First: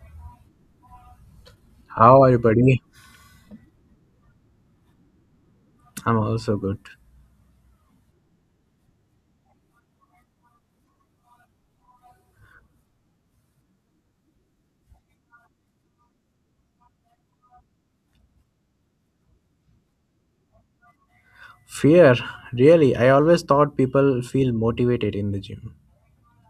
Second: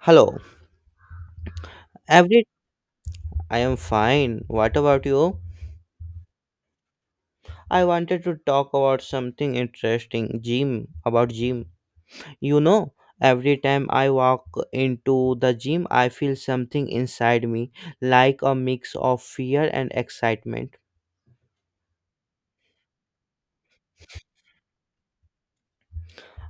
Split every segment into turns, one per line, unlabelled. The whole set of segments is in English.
Hello,
How are you,
every
buddy?
I am fine. What about you?
I'm also good.
I wanted to talk about something interesting, gym, about gym. You know, every time I walk into the gym, I feel something inside me, like a mix of fear and excitement.
Fear, really? I always thought people feel motivated in the gym.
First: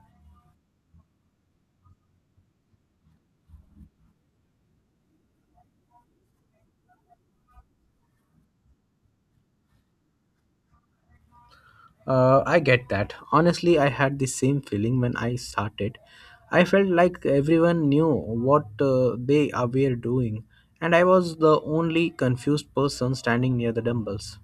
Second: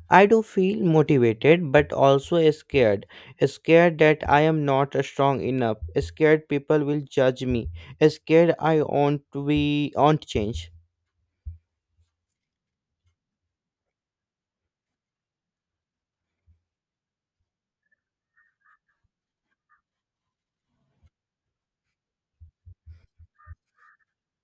I do feel motivated but also scared. Scared that I am not strong enough. Scared people will judge me. Scared I won't change.
I get that. Honestly, I had the same feeling when I started. I felt like everyone knew what they are were doing, and I was the only confused person standing near the dumbbells.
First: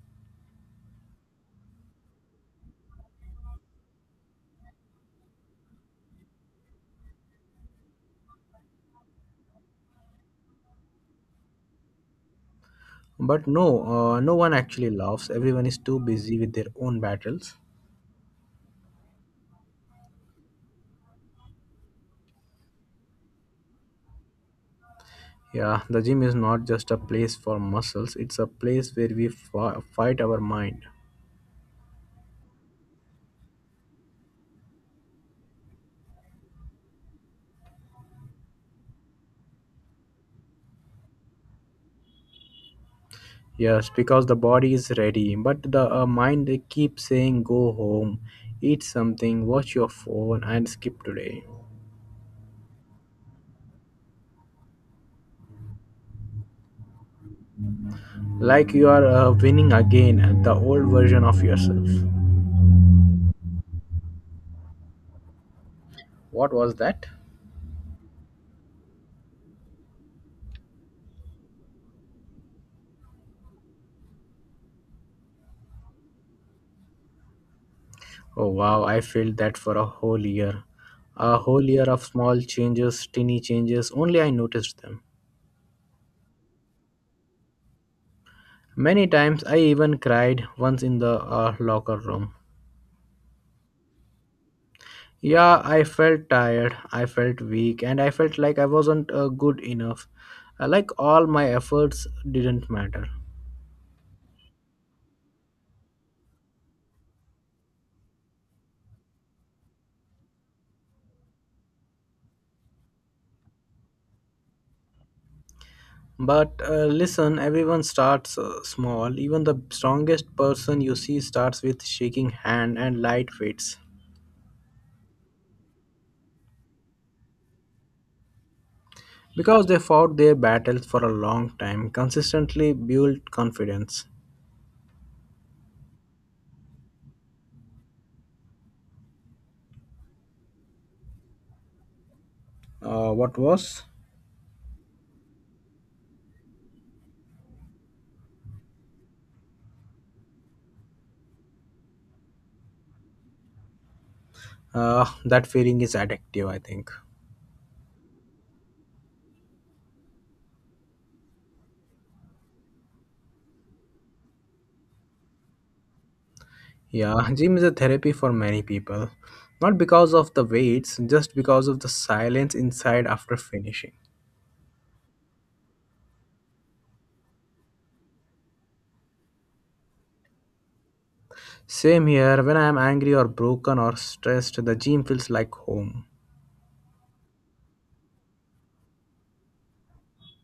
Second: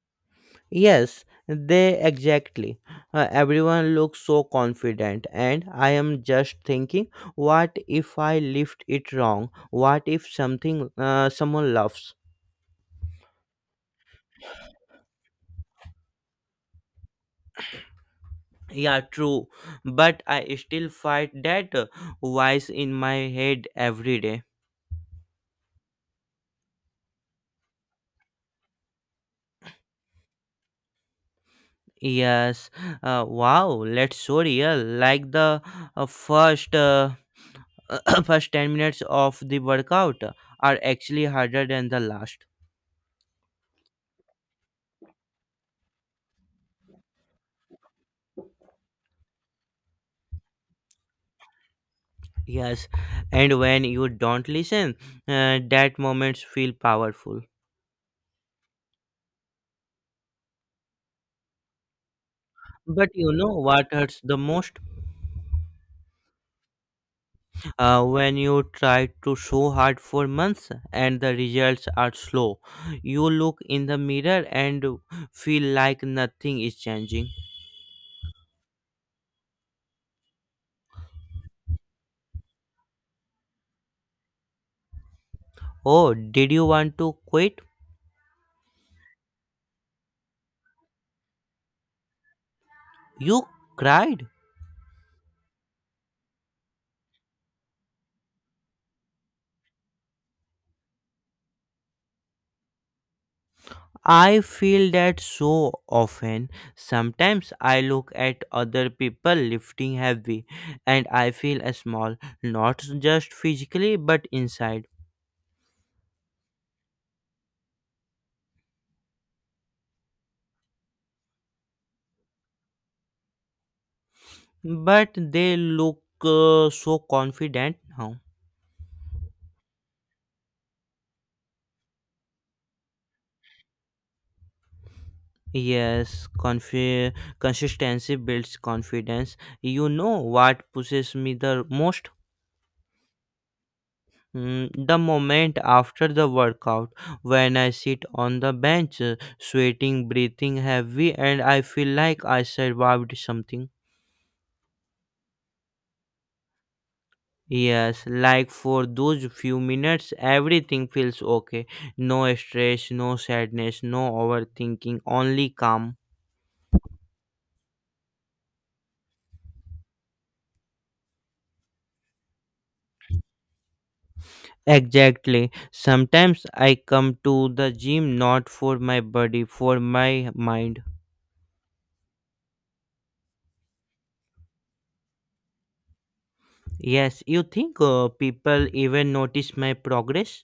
Yes, they exactly. Everyone looks so confident, and I am just thinking, what if I lift it wrong? What if someone laughs?
But no, no one actually laughs. Everyone is too busy with their own battles.
Yeah, true. But I still fight that voice in my head every day.
Yeah, the gym is not just a place for muscles, it's a place where we fight our mind.
Yes. Wow. Let's so real. Like uh, first, uh, first 10 minutes of the workout are actually harder than the last.
Yes, because the body is ready, but the mind they keep saying, "Go home, eat something, watch your phone, and skip today."
Yes, and when you don't listen, that moments feel powerful.
Like you are winning again at the old version of yourself.
But you know what hurts the most?
What was that?
When you try to so hard for months and the results are slow. You look in the mirror and feel like nothing is changing.
Oh wow, I felt that for a whole year. A whole year of small changes, tiny changes, only I noticed them.
Oh, did you want to quit?
Many times I even cried once in the locker room.
You cried.
Yeah, I felt tired, I felt weak, and I felt like I wasn't good enough. Like all my efforts didn't matter.
I feel that so often. Sometimes I look at other people lifting heavy and I feel small, not just physically but inside.
But listen, everyone starts small. Even the strongest person you see starts with shaking hand and light weights.
But they look so confident now.
Because they fought their battles for a long time, consistently built confidence.
Yes, consistency builds confidence. You know what pushes me the most?
What was?
The moment after the workout, when I sit on the bench, sweating, breathing heavy, and I feel like I survived something.
That feeling is addictive, I think.
Yes, like for those few minutes, everything feels okay. No stress, no sadness, no overthinking, only calm.
Yeah, gym is a therapy for many people. Not because of the weights, just because of the silence inside after finishing.
Exactly. Sometimes I come to the gym not for my body, for my mind.
Same here, when I am angry or broken or stressed, the gym feels like home.
Yes, you think people even notice my progress?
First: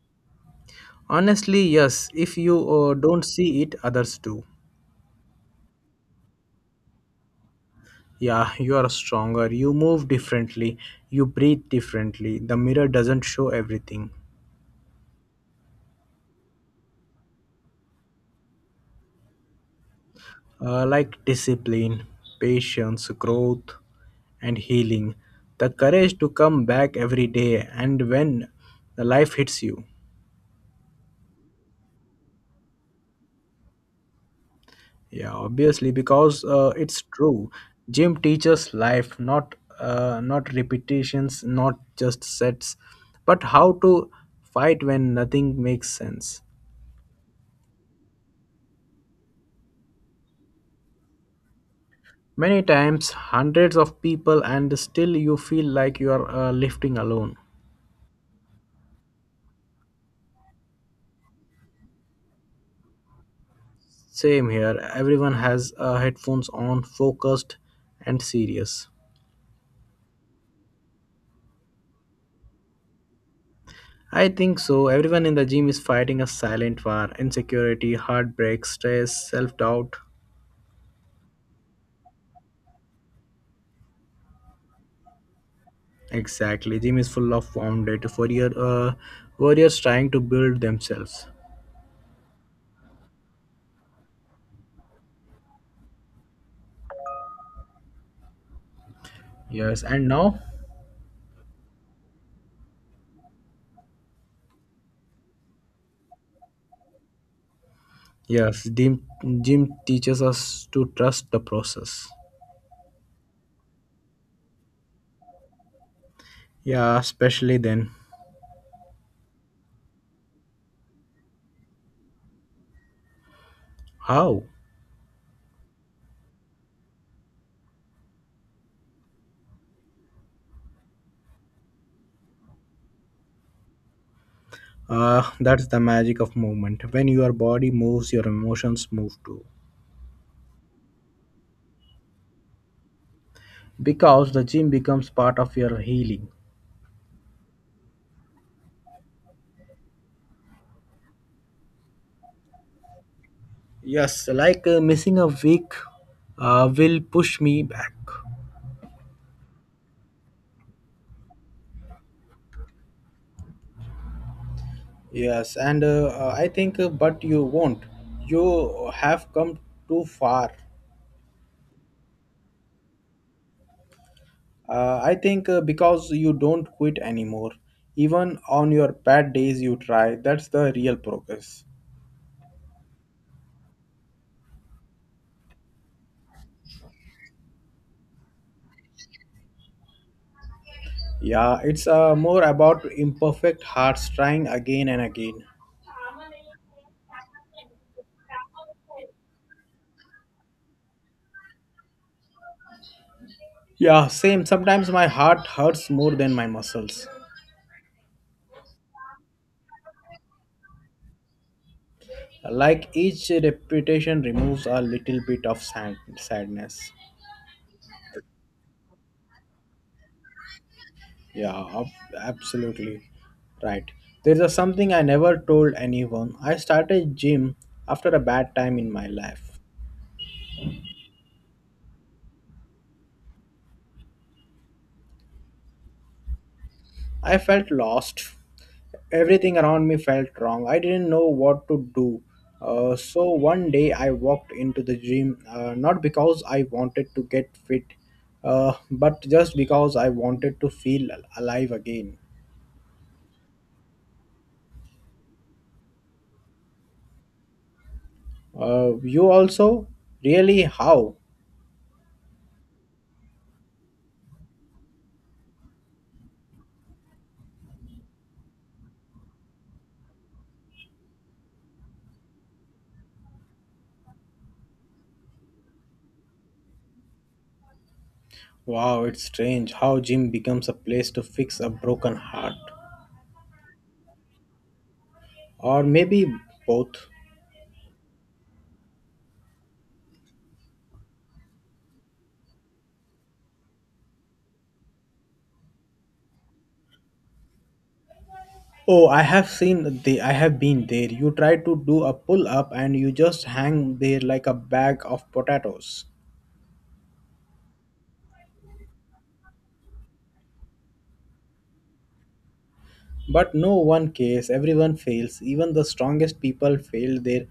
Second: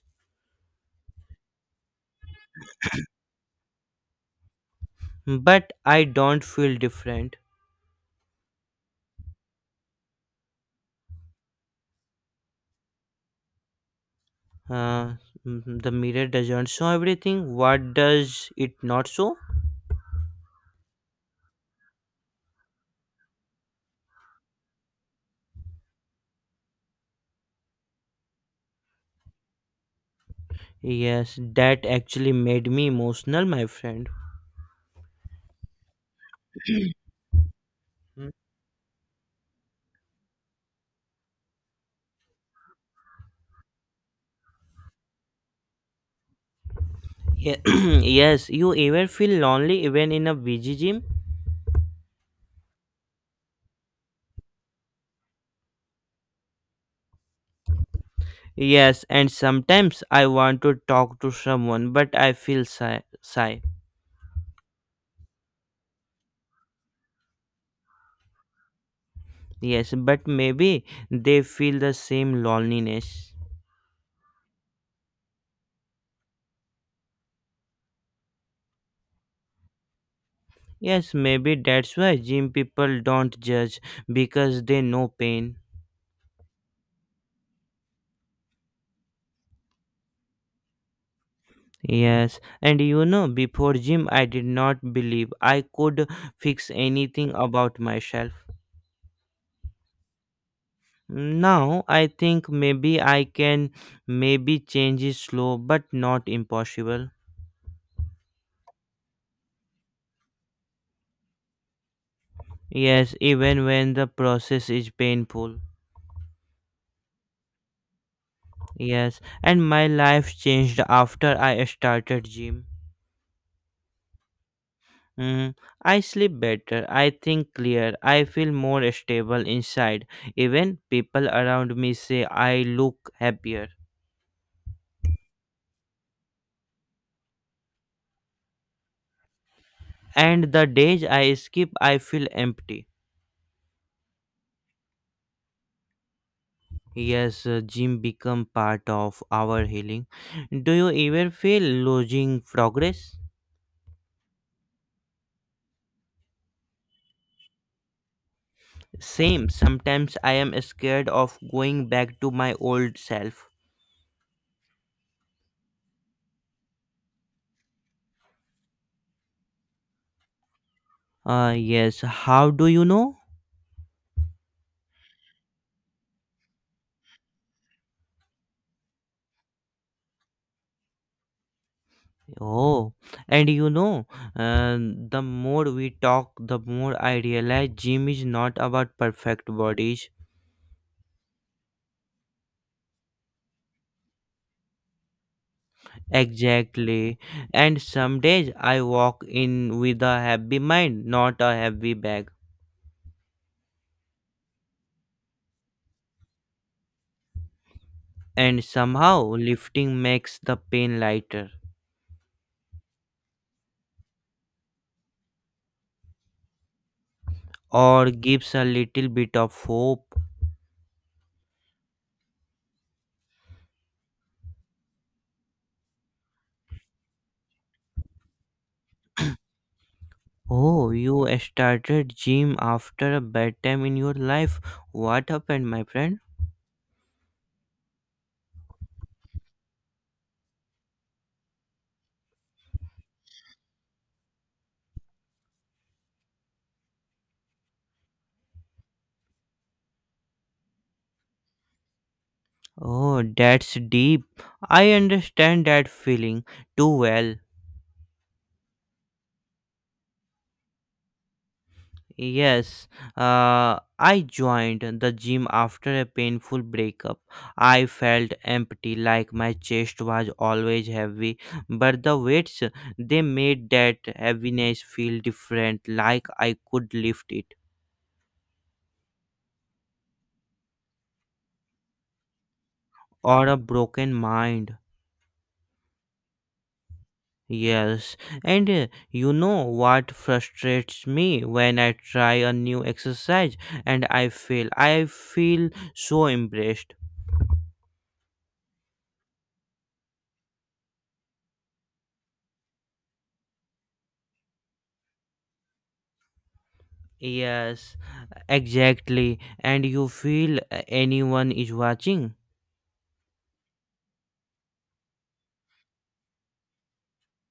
Honestly, yes, if you don't see it, others do.
But I don't feel different.
Yeah, you are stronger, you move differently, you breathe differently. The mirror doesn't show everything.
Uh, the mirror doesn't show everything. What does it not show?
Like discipline, patience, growth, and healing. The courage to come back every day and when the life hits you.
Yes, that actually made me emotional, my friend.
Yeah, obviously, because it's true. Gym
Mm.
teaches life, not repetitions, not just sets, but how to fight when nothing makes sense.
Ye- yes, you ever feel lonely even in a busy gym?
Many times, hundreds of people, and still you feel like you are lifting alone.
Yes, and sometimes I want to talk to someone, but I feel shy.
Same here. Everyone has headphones on, focused and serious.
Yes, but maybe they feel the same loneliness.
I think so. Everyone in the gym is fighting a silent war insecurity, heartbreak, stress, self doubt.
Yes, maybe that's why gym people don't judge because they know pain.
Exactly. Gym is full of wounded warriors trying to build themselves.
Yes, and before gym, I did not believe I could fix anything about myself.
Yes. And now?
Now I think maybe I can maybe change is slow but not impossible.
Yes. Gym teaches us to trust the process.
Yes, even when the process is painful.
Yeah, especially then.
Yes, and my life changed after I started gym.
How?
Mm, I sleep better, I think clear, I feel more stable inside. Even people around me say I look happier.
That's the magic of movement. When your body moves, your emotions move too.
And the days I skip, I feel empty.
Because the gym becomes part of your healing.
Yes, gym become part of our healing. Do you ever feel losing progress?
Yes, like missing a week will push me back.
Same. Sometimes I am scared of going back to my old self.
Yes, and but you won't. You have come too far.
Yes. How do you know?
I think Because you don't quit anymore. Even on your bad days, you try. That's the real progress.
Oh, and uh, the more we talk, the more I realize gym is not about perfect bodies.
Yeah, it's more about imperfect hearts trying again and again.
Exactly. And some days I walk in with a heavy mind, not a heavy bag.
Yeah, same. Sometimes my heart hurts more than my muscles.
And somehow lifting makes the pain lighter
Like each repetition removes a little bit of sadness.
or gives a little bit of hope.
Yeah, absolutely right. There's a something I never told anyone. I started gym after a bad time in my life.
Oh, you started gym after a bad time in your life. What happened, my friend?
I felt lost. Everything around me felt wrong. I didn't know what to do. So one day I walked into the gym, not because I wanted to get fit, but just because I wanted to feel alive again.
Oh, that's deep. I understand that feeling too well.
You also? Really? How?
Yes, I joined the gym after a painful breakup. I felt empty, like my chest was always heavy, but the weights they made that heaviness feel different, like I could lift it.
Wow, it's strange how gym becomes a place to fix a broken heart.
Or a broken mind.
Or maybe both.
Yes, and you know what frustrates me when I try a new exercise and I fail. I feel so embarrassed.
Oh, I have been there. You try to do a pull up and you just hang there like a bag of potatoes.
Yes, exactly. And you feel anyone is watching.
But no one cares. Everyone fails. Even the strongest people fail their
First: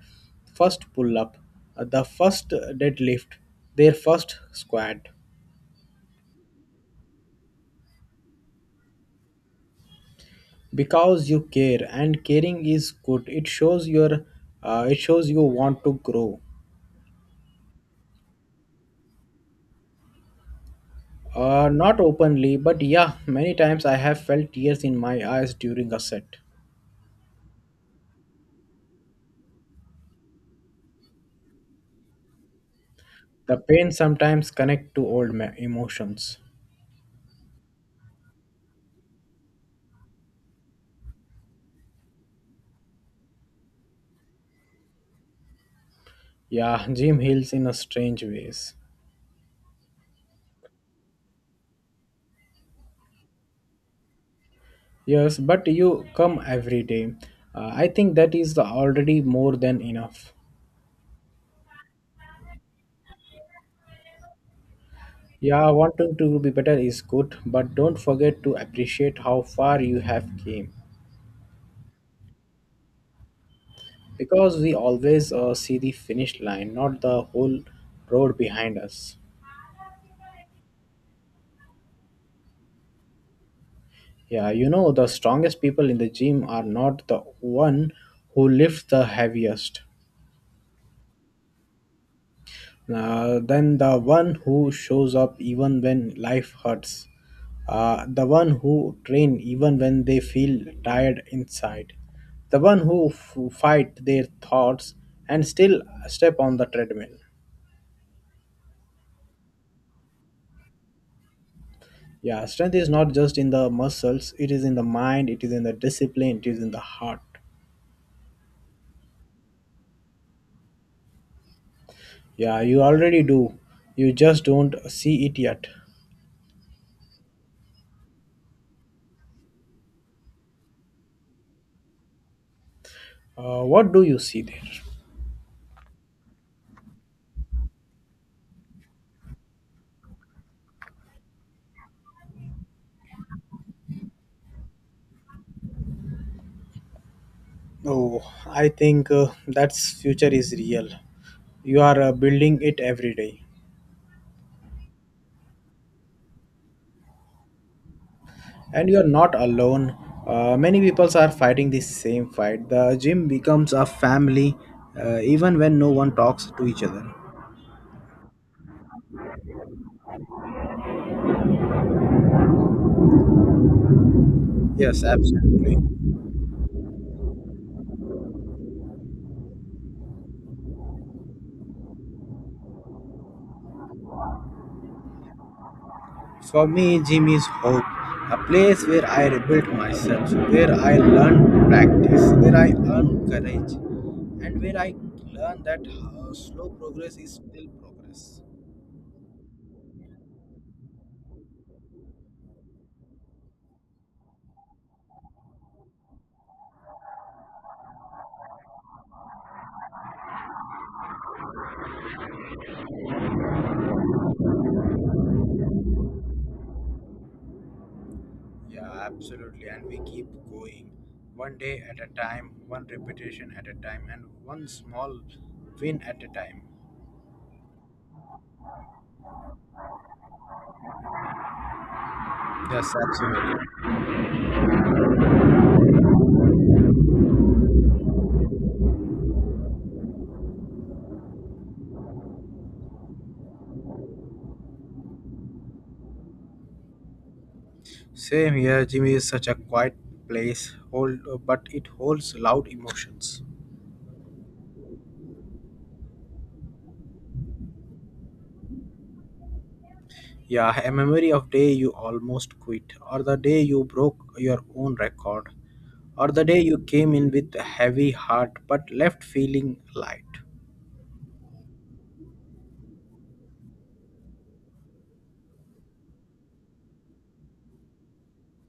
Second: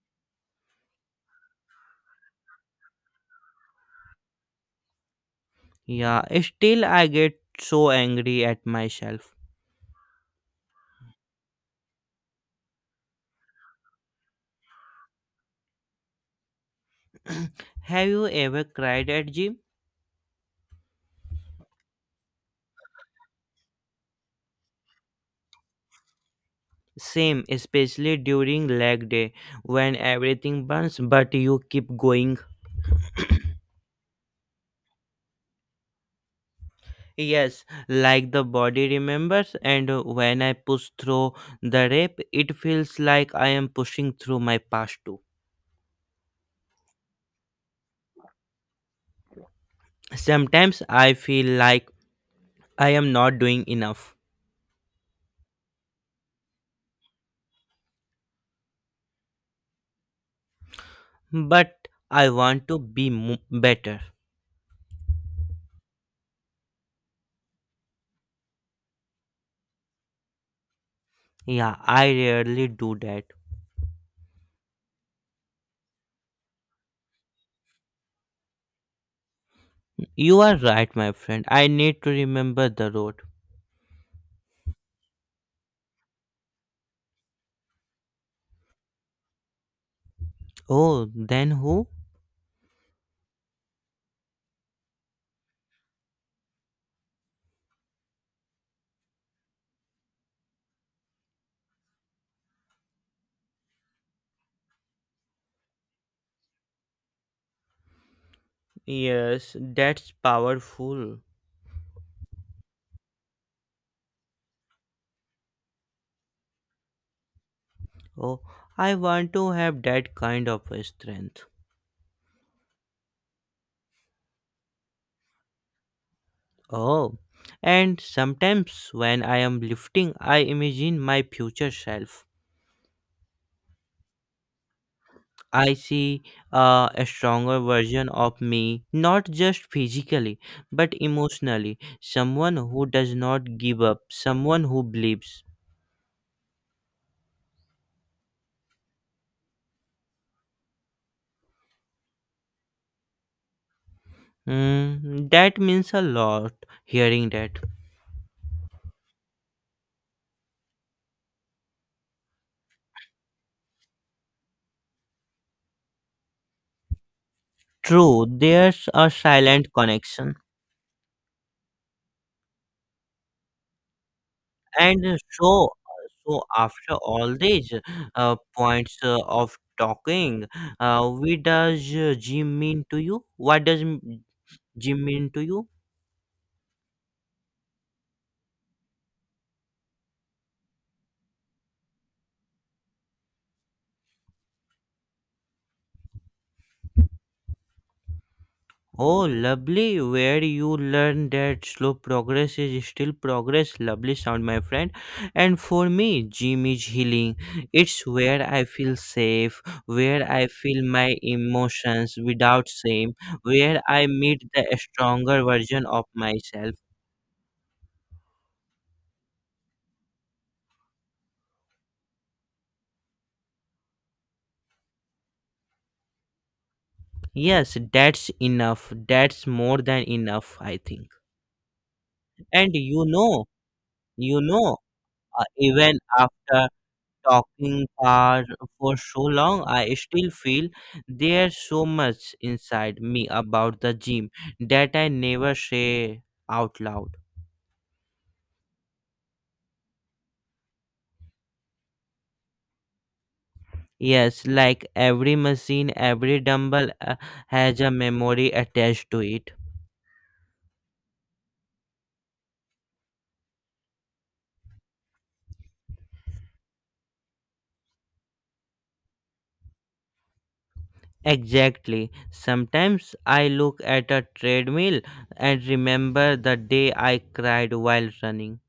first pull up, the first deadlift, their first squat.
Yeah, still I get so angry at myself.
Because you care, and caring is good. It shows your it shows you want to grow.
Have you ever cried at gym?
Not openly, but yeah, many times I have felt tears in my eyes during a set.
Same, especially during leg day when everything burns but you keep going.
The pain sometimes connect to old emotions.
Yes, like the body remembers and when I push through the rep, it feels like I am pushing through my past too.
Yeah, gym heals in a strange ways.
Sometimes I feel like I am not doing enough.
Yes, but you come every day. I think that is already more than enough.
But I want to be better.
Yeah, wanting to be better is good, but don't forget to appreciate how far you have came,
Yeah, I rarely do that.
because we always see the finish line, not the whole road behind us.
You are right, my friend. I need to remember the road.
Yeah, you know, the strongest people in the gym are not the one who lifts the heaviest,
Oh, then who?
then the one who shows up even when life hurts, the one who train even when they feel tired inside, the one who fight their thoughts and still step on the treadmill.
Yes, that's powerful.
Yeah, strength is not just in the muscles, it is in the mind, it is in the discipline, it is in the heart.
Oh, I want to have that kind of a strength.
Yeah, you already do. You just don't see it yet.
Oh, and sometimes when I am lifting, I imagine my future self.
What do you see there?
I see a stronger version of me, not just physically, but emotionally. Someone who does not give up, someone who believes.
Oh, I think that's future is real. You are building it every day,
That means a lot hearing that.
and you are not alone. Many people are fighting the same fight. The gym becomes a family, even when no one talks to each other.
True, there's a silent connection.
Yes,
And so,
absolutely.
so after all these points of talking, what does gym mean to you? What does gym mean to you?
For me, gym is hope, a place where I rebuild myself, where I learn practice, where I earn courage, and where I learn that slow progress is still progress.
Oh, lovely, where you learn that slow progress is still progress. Lovely sound, my friend. And for me, gym is healing. It's where I feel safe, where I feel my emotions without shame, where I meet the stronger version of myself.
Yeah, absolutely. And we keep going one day at a time, one repetition at a time, and one small win at a time.
Yes, that's enough. That's more than enough, I think. And
Yes, absolutely.
you know, even after talking for so long, I still feel there's so much inside me about the gym that I never say out loud.
Same here, Jimmy is such a quiet place, hold, but it holds loud emotions.
Yes, like every machine, every dumbbell has a memory attached to it.
Yeah, a memory of day you almost quit, or the day you broke your own record, or the day you came in with a heavy heart but left feeling light.
Exactly. Sometimes I look at a treadmill and remember the day I cried while running.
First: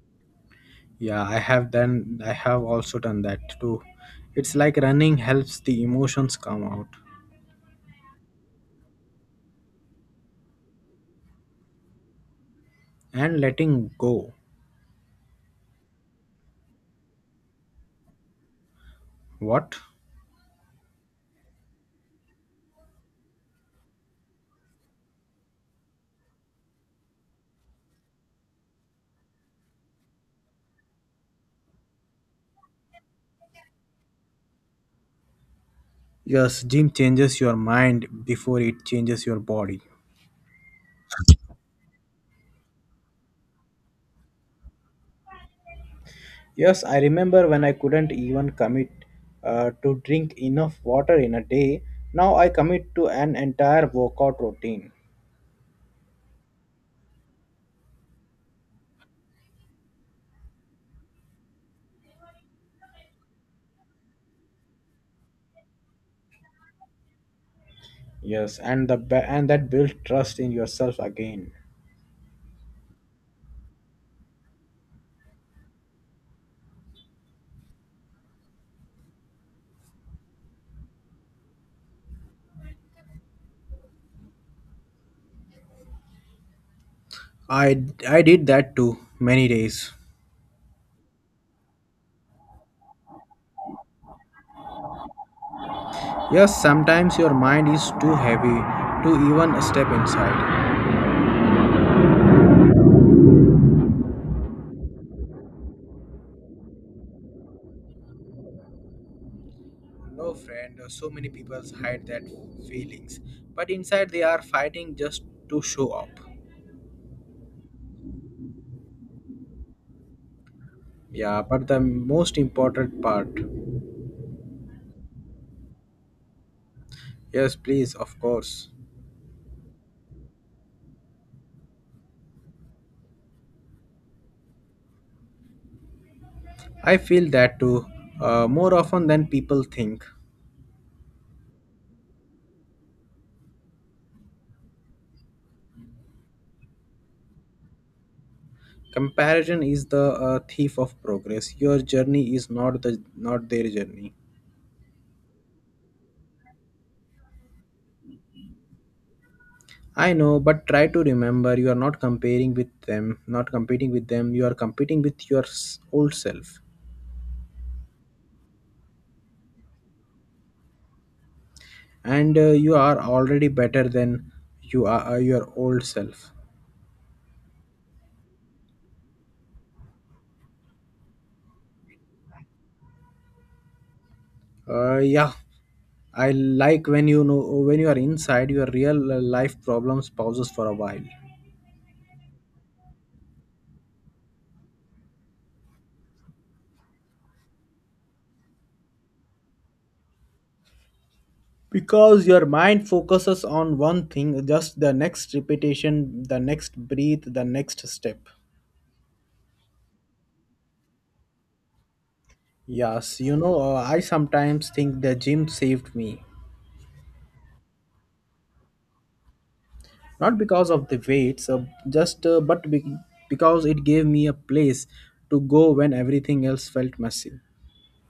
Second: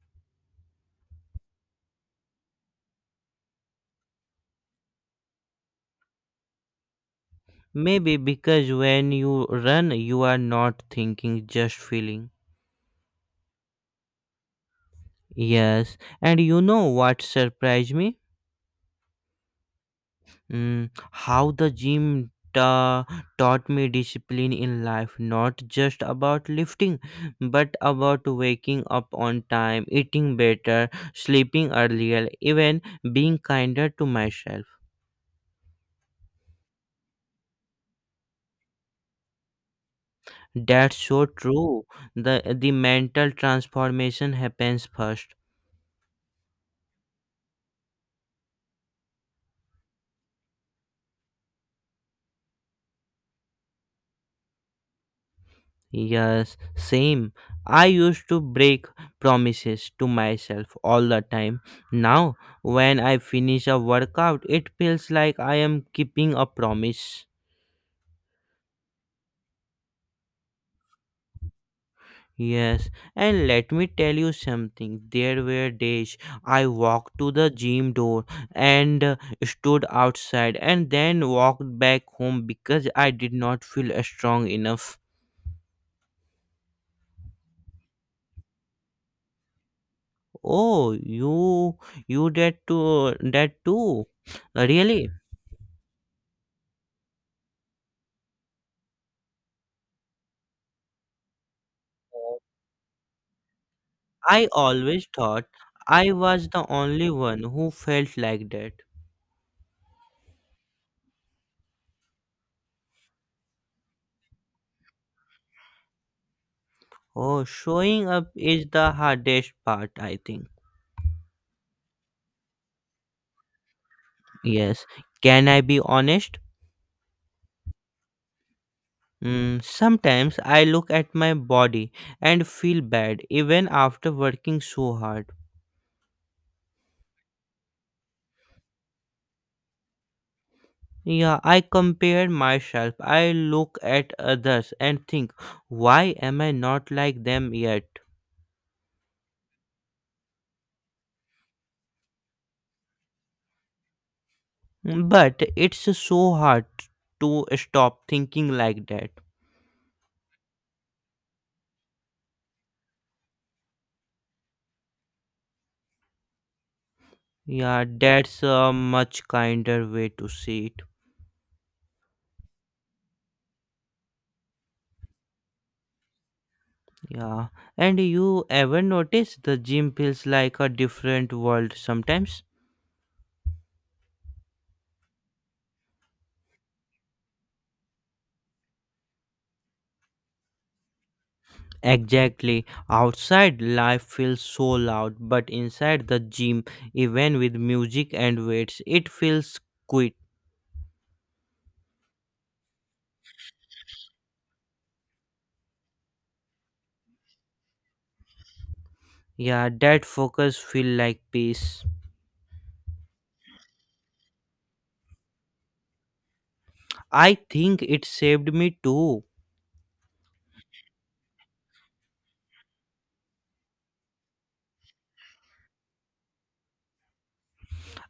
Yeah, I have also done that too. It's like running helps the emotions come out
Maybe because when you run, you are not thinking, just feeling.
and letting go.
Yes, and you know what surprised me?
What?
How the gym taught me discipline in life, not just about lifting, but about waking up on time, eating better, sleeping earlier, even being kinder to myself.
Yes, gym changes your mind before it changes your body.
That's so true. The mental transformation happens first.
Yes, I remember when I couldn't even commit to drink enough water in a day. Now I commit to an entire workout routine.
Yes, same. I used to break promises to myself all the time. Now, when I finish a workout, it feels like I am keeping a promise.
Yes, and and that builds trust in yourself again.
Yes, and let me tell you something. There were days I walked to the gym door and stood outside and then walked back home because I did not feel strong enough.
I did that too many days.
Oh, you did too that too. Really?
Yes, sometimes your mind is too heavy to even step inside.
I always thought I was the only one who felt like that.
No friend, so many people hide that feelings, but inside they are fighting just to show up.
Oh, showing up is the hardest part, I think.
Yeah, but the most important part.
Yes. Can I be honest?
Yes, please, of course.
Sometimes I look at my body and feel bad even after working so hard.
I feel that too, more often than people think.
Yeah, I compare myself. I look at others and think, why am I not like them yet?
Comparison is the thief of progress. Your journey is not their journey.
But it's so hard to stop thinking like that.
I know, but try to remember you are not comparing with them, not competing with them. You are competing with your old self,
Yeah, that's a much kinder way to see it.
and you are already better than your old self.
Yeah. And you ever notice the gym feels like a different world sometimes?
Yeah, I like when you know when you are inside your real life problems pauses for a while.
Exactly. Outside, life feels so loud, but inside the gym, even with music and weights, it feels quiet.
Because your mind focuses on one thing, just the next repetition, the next breath, the next step.
Yeah, that focus feel like peace.
Yes, you know, I sometimes think the gym saved me,
I think it saved me too.
not because of the weights, because it gave me a place to go when everything else felt messy.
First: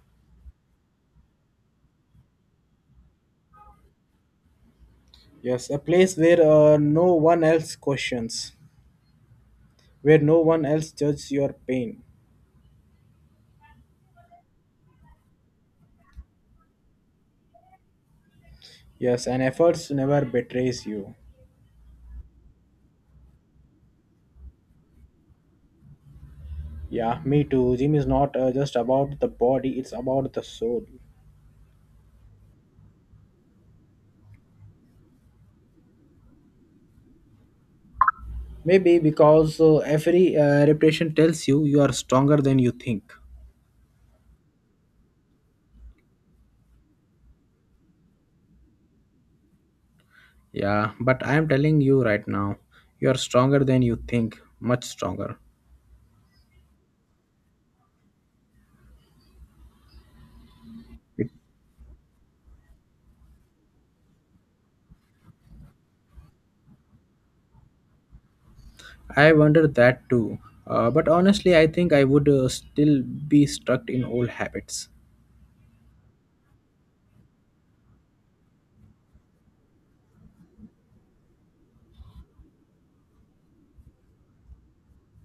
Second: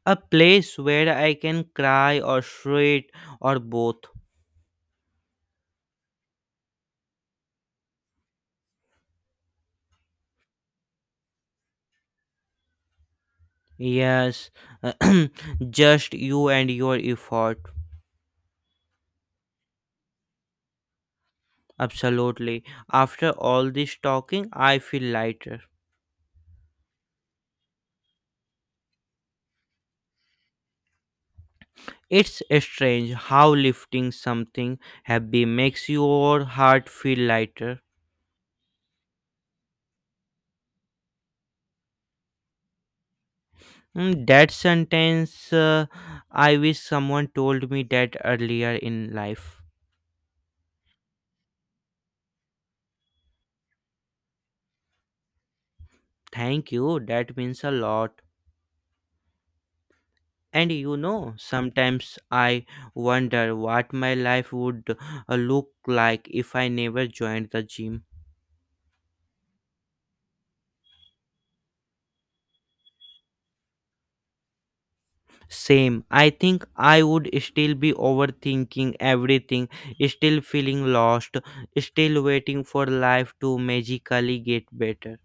A place where I can cry or sweat or both.
Yes, a place where no one else questions, where no one else judges your pain.
Yes, just you and your effort.
Yes, and efforts never betrays you.
Absolutely. After all this talking, I feel lighter.
Yeah, me too. Gym is not just about the body, it's about the soul.
It's strange how lifting something heavy makes your heart feel lighter.
Maybe because every repetition tells you you are stronger than you think.
That sentence, I wish someone told me that earlier in life.
Yeah, but I am telling you right now, you are stronger than you think, much stronger.
Thank you, that means a lot. And
It-
sometimes I wonder what my life would look like if I never joined the gym.
I wondered that too. But honestly, I think I would still be stuck in old habits.
Same. I think I would still be overthinking everything, still feeling lost, still waiting for life to magically get better.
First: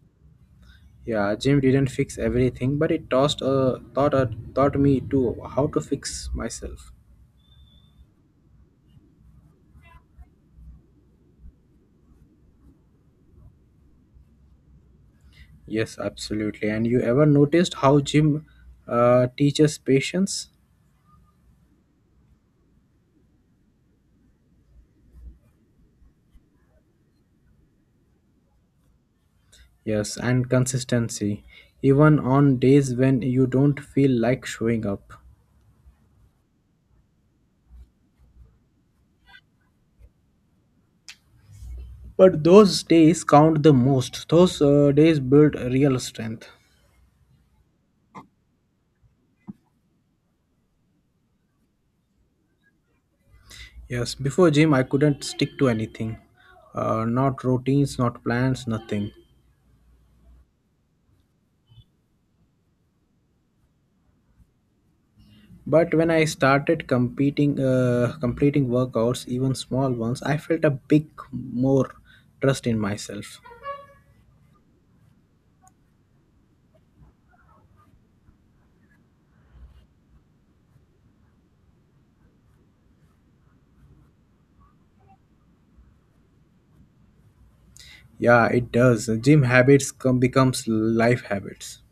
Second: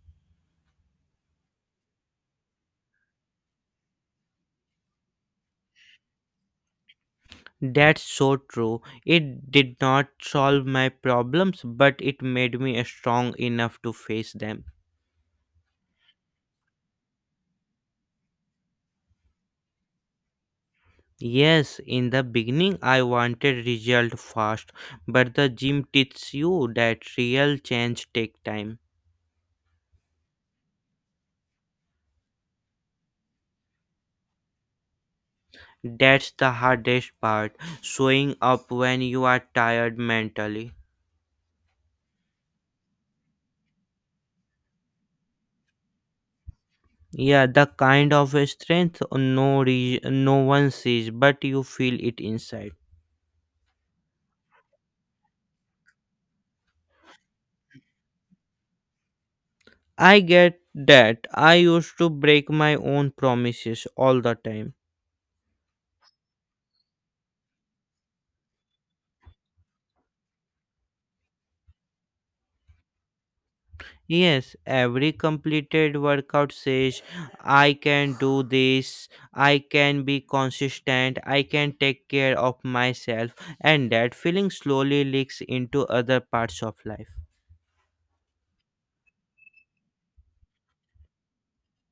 Yeah, gym didn't fix everything, but it tossed taught taught me to how to fix myself.
That's so true. It did not solve my problems, but it made me strong enough to face them.
Yes, absolutely. And you ever noticed how gym teaches patience?
Yes, in the beginning I wanted result fast, but the gym teaches you that real change take time.
Yes, and consistency, even on days when you don't feel like showing up.
That's the hardest part, showing up when you are tired mentally.
But those days count the most. Those days build real strength.
Yeah, the kind of strength no one sees, but you feel it inside.
Yes, before gym, I couldn't stick to anything. Not routines, not plans, nothing.
I get that. I used to break my own promises all the time.
But when I started completing workouts, even small ones, I felt a big more trust in myself.
Yes, every completed workout says, I can do this, I can be consistent, I can take care of myself, and that feeling slowly leaks into other parts of life.
Yeah, it does. Gym habits come becomes life habits.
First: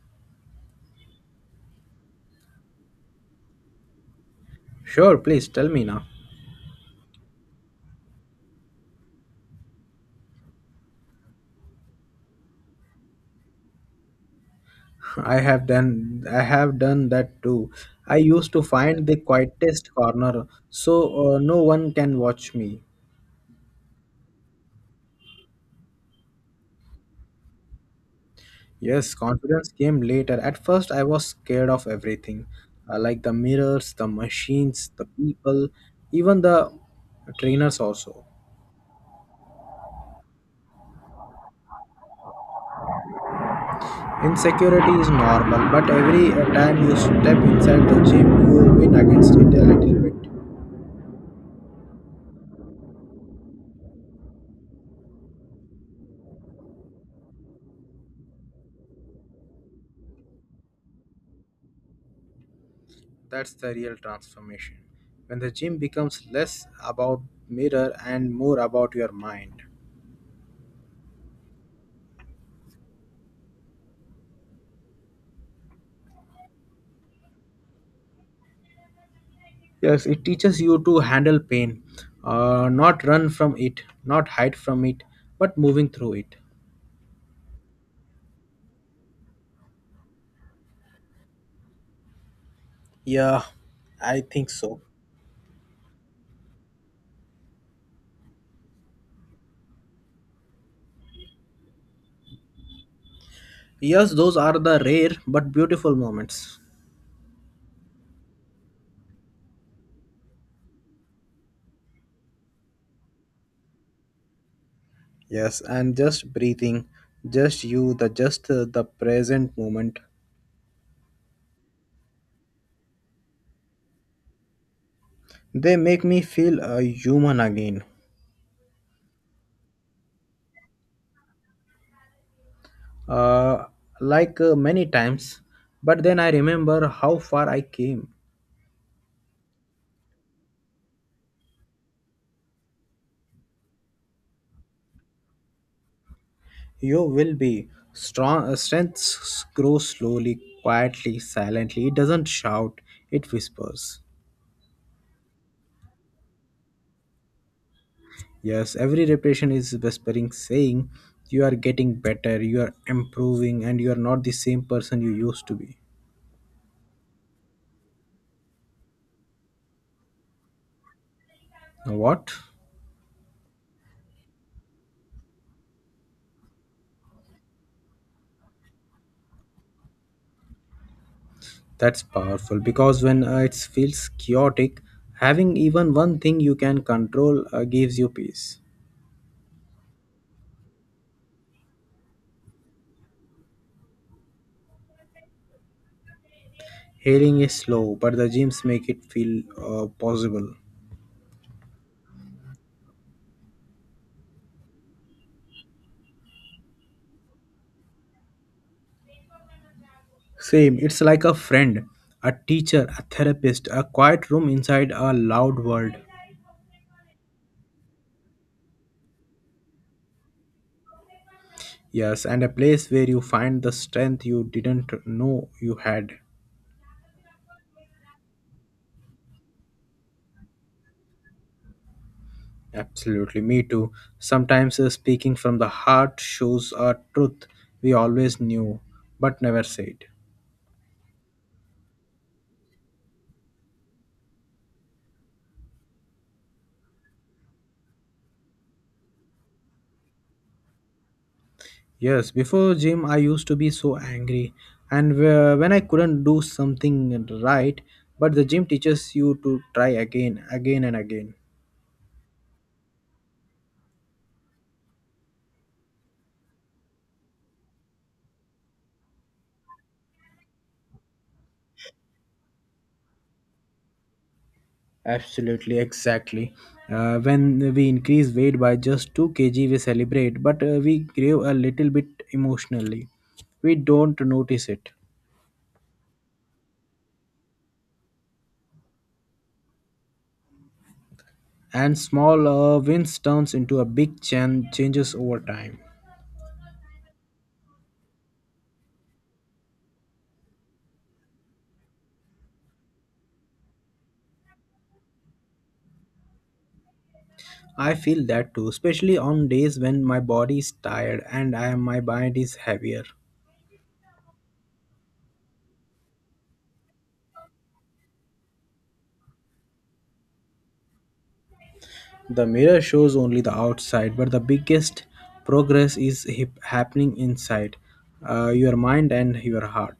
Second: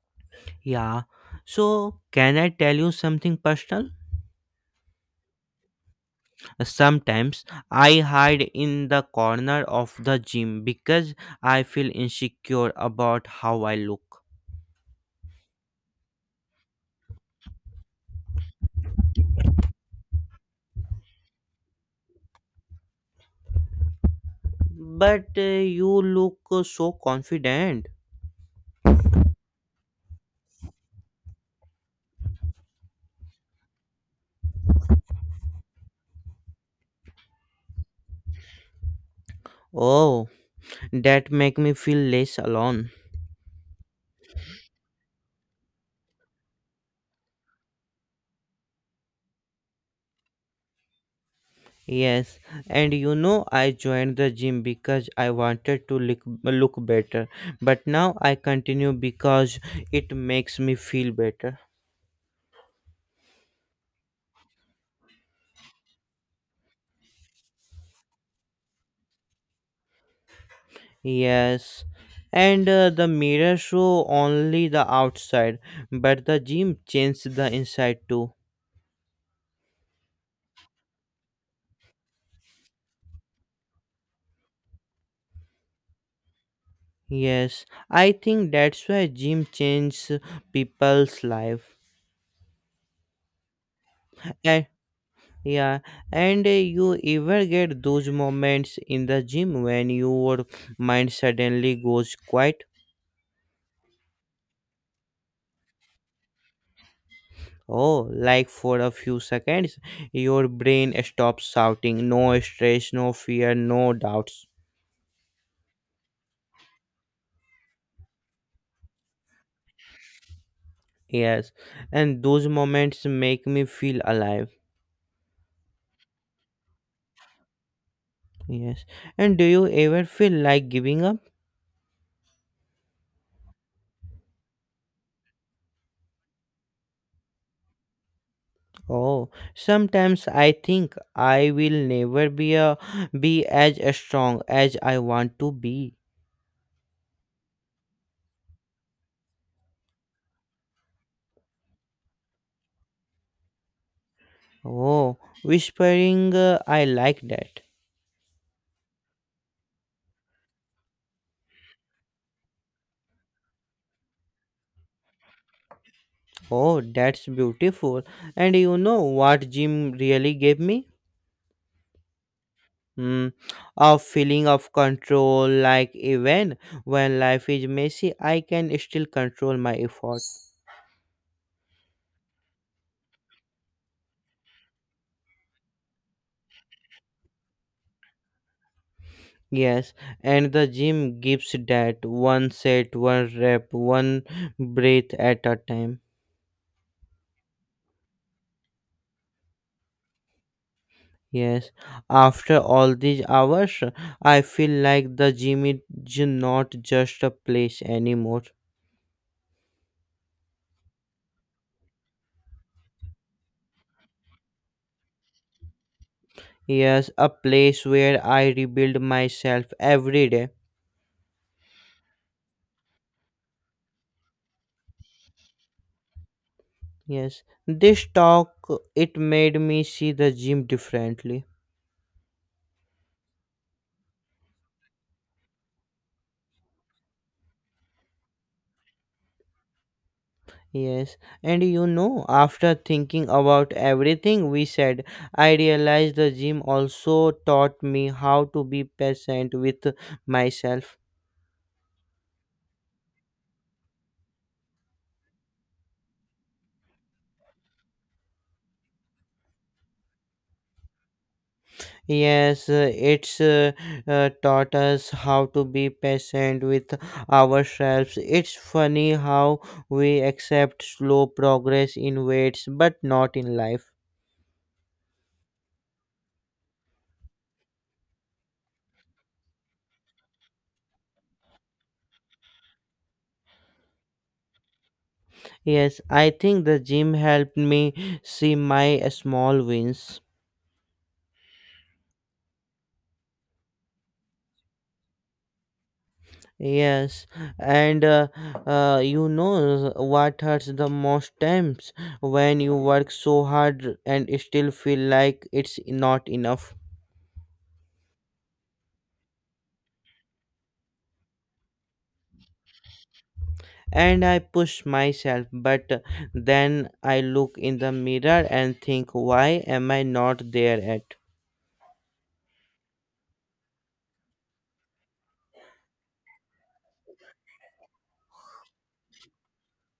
Yeah. So, can I tell you something personal?
Sure, please tell me now.
Sometimes I hide in the corner of the gym because I feel insecure about how I look.
I have done that too. I used to find the quietest corner so no one can watch me.
But you look so confident.
Yes, confidence came later. At first I was scared of everything. Like the mirrors, the machines, the people, even the trainers also.
Oh, that make me feel less alone.
Insecurity is normal, but every time you step inside the gym, you win against it a little bit.
Yes, and you know I joined the gym because I wanted to look better, but now I continue because it makes me feel better.
That's the real transformation. When the gym becomes less about mirror and more about your mind.
Yes, and the mirror show only the outside, but the gym changed the inside too.
Yes, it teaches you to handle pain, not run from it, not hide from it, but moving through it.
Yes, I think that's why gym changes people's life.
Yeah, I think
And
so.
yeah, and you ever get those moments in the gym when your mind suddenly goes quiet?
Yes, those are the rare but beautiful moments.
Oh, like for a few seconds, your brain stops shouting, no stress, no fear, no doubts.
Yes, and just breathing, just you, the present moment.
Yes, and those moments make me feel alive.
They make me feel human again.
Yes. And do you ever feel like giving up?
uh, Many times, but then I remember how far I came.
Oh, sometimes I think I will never be as strong as I want to be.
You will be strong. Strengths grow slowly, quietly, silently. It doesn't shout; it whispers.
Oh, whispering, I like that.
Yes, every repetition is whispering, saying you are getting better, you are improving, and you are not the same person you used to be.
Oh, that's beautiful. And you know what Jim really gave me?
Now what?
Hmm, a feeling of control. Like even when life is messy, I can still control my effort.
That's powerful because when it feels chaotic, having even one thing you can control gives you peace.
Yes, and the gym gives that one set, one rep, one breath at a time.
Healing is slow, but the gyms make it feel possible.
Yes, after all these hours, I feel like the gym is not just a place anymore.
Same, it's like a friend, a teacher, a therapist, a quiet room inside a loud world.
Yes, a place where I rebuild myself every day.
Yes, and a place where you find the strength you didn't know you had.
Yes, this talk it made me see the gym differently.
Absolutely, me too. Sometimes speaking from the heart shows a truth we always knew but never said.
Yes, and after thinking about everything we said, I realized the gym also taught me how to be patient with myself.
Yes, before gym, I used to be so angry, and when I couldn't do something right, but the gym teaches you to try again, again, and again.
Yes, it's taught us how to be patient with ourselves. It's funny how we accept slow progress in weights but not in life.
Absolutely, exactly. When we increase weight by just 2 kg, we celebrate, but we grieve a little bit emotionally. We don't notice it.
Yes, I think the gym helped me see my small wins.
And small wins turns into a changes over time.
Yes, and you know what hurts the most times when you work so hard and still feel like it's not enough.
I feel that too, especially on days when my body is tired and my mind is heavier.
And I push myself, but then I look in the mirror and think, why am I not there at?
The mirror shows only the outside, but the biggest progress is happening inside your mind and your heart.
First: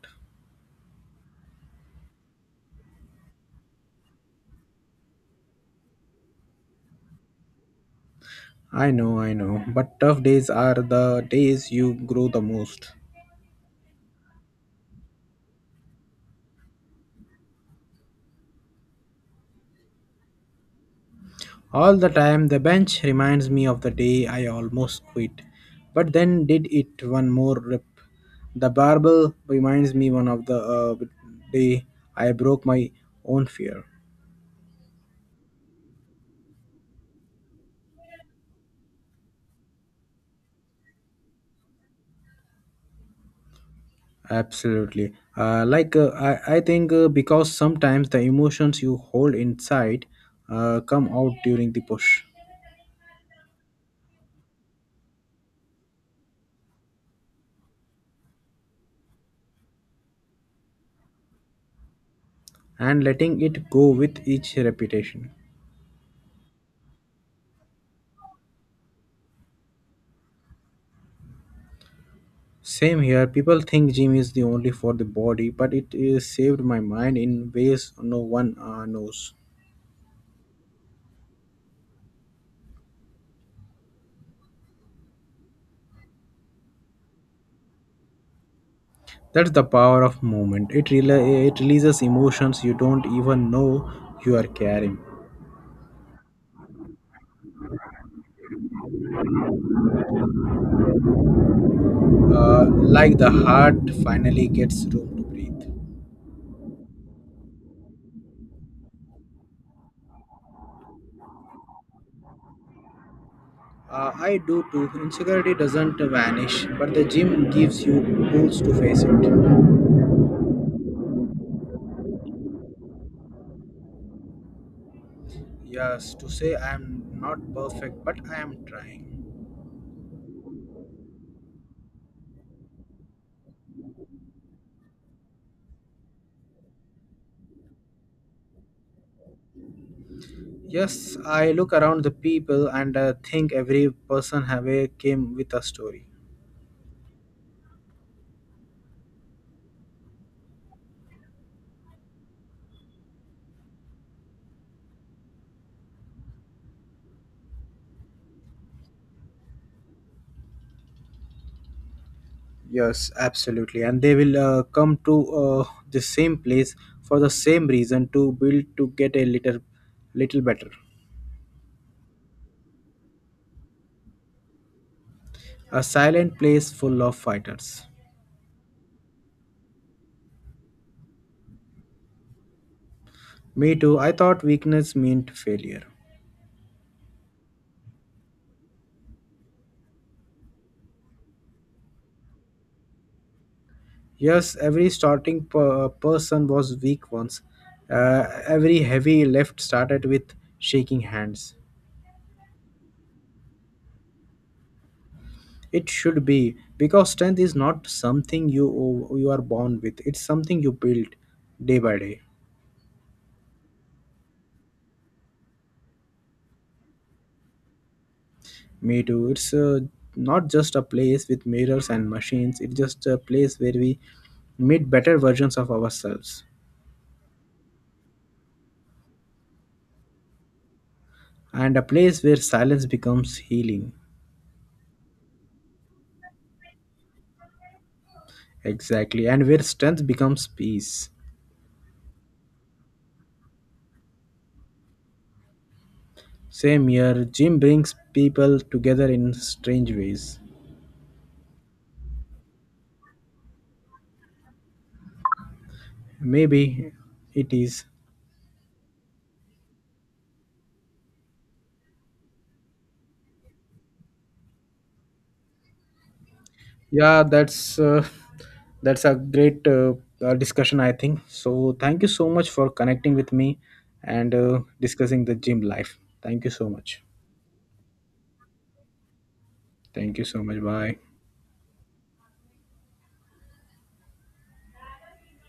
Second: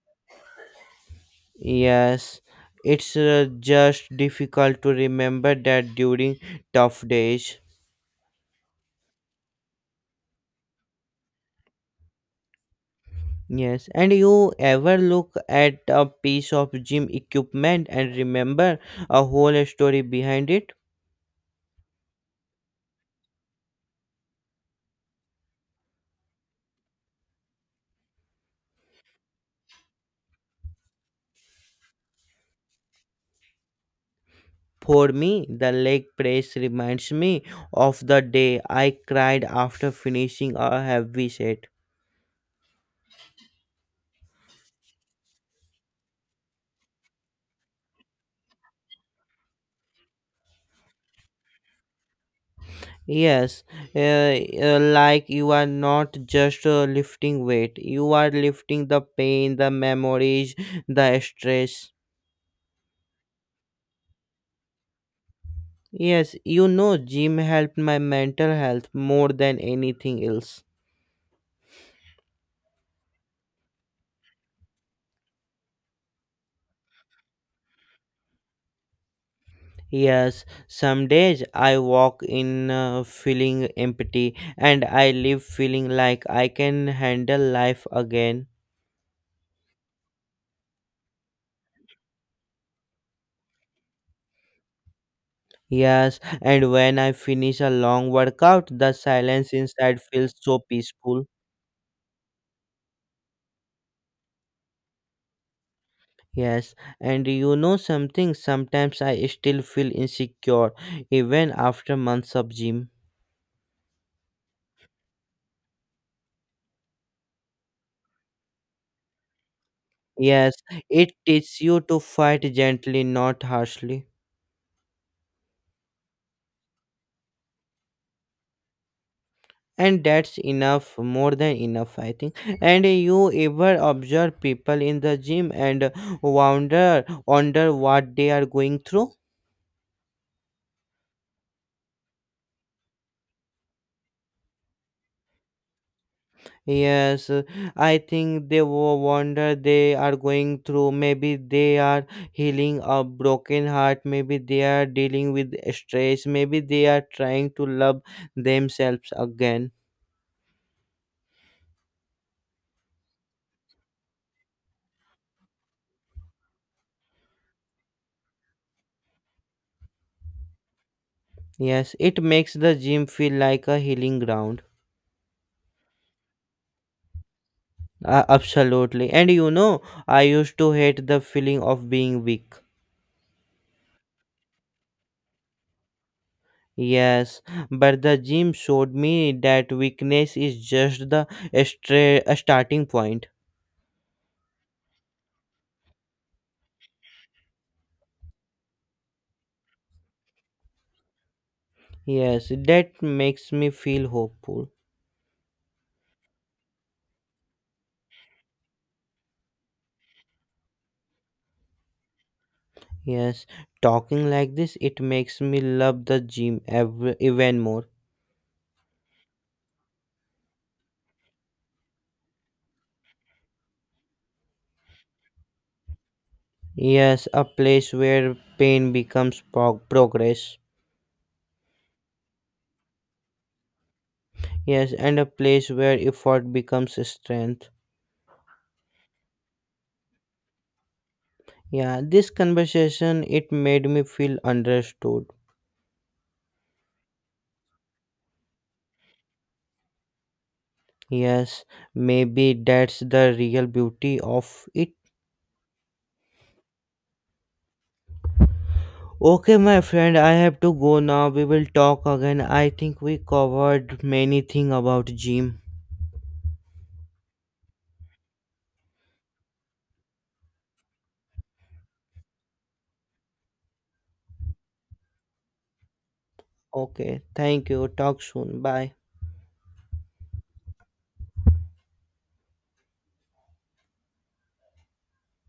Yes, it's just difficult to remember that during tough days.
I know, but tough days are the days you grow the most.
Yes, and you ever look at a piece of gym equipment and remember a whole story behind it?
All the time, the bench reminds me of the day I almost quit, but then did it one more rip. The barbell reminds me one of the day I broke my own fear.
For me, the leg press reminds me of the day I cried after finishing a heavy set.
Absolutely. Like I think Because sometimes the emotions you hold inside come out during the push
Yes, like you are not just lifting weight, you are lifting the pain, the memories, the stress.
and letting it go with each repetition.
Yes, gym helped my mental health more than anything else.
Same here. People think gym is the only for the body, but it is saved my mind in ways no one knows.
Yes, some days I walk in feeling empty and I leave feeling like I can handle life again.
That's the power of movement. It it releases emotions you don't even know you are carrying.
Yes, and when I finish a long workout, the silence inside feels so peaceful.
Like the heart finally gets room to breathe.
Yes, and you know something, sometimes I still feel insecure even after months of gym.
I do too. Insecurity doesn't vanish, but the gym gives you tools to face it.
Yes, it teaches you to fight gently, not harshly.
Yes, to say I am not perfect, but I am trying.
And that's enough, more than enough, I think. And you ever observe people in the gym and wonder what they are going through?
Yes, I look around the people and think every person have a came with a story.
Yes, I think they wonder they are going through. Maybe they are healing a broken heart. Maybe they are dealing with stress. Maybe they are trying to love themselves again.
Yes, absolutely, and they will come to the same place for the same reason to build to get a little, little better.
Yes, it makes the gym feel like a healing ground.
A silent place full of fighters.
Absolutely. And I used to hate the feeling of being weak.
Me too. I thought weakness meant failure.
Yes, but the gym showed me that weakness is just the a starting point.
Yes, every starting person was weak once. Every heavy lift started with shaking hands.
Yes, that makes me feel hopeful.
It should be because strength is not something you are born with. It's something you build day by day.
Yes, talking like this, it makes me love the gym even more.
Me too. It's not just a place with mirrors and machines. It's just a place where we meet better versions of ourselves,
Yes, a place where pain becomes progress.
and a place where silence becomes healing.
Yes, and a place where effort becomes strength.
Exactly, and where strength becomes peace.
Yeah, this conversation it made me feel understood.
Same here, gym brings people together in strange ways.
Yes, maybe that's the real beauty of it.
Maybe it is.
Okay, my friend, I have to go now. We will talk again. I think we covered many thing about gym.
Yeah, that's that's a great discussion, I think. So thank you so much for connecting with me and discussing the gym life. Thank you so much.
Okay, thank you. Talk soon. Bye.
Thank you so much. Bye.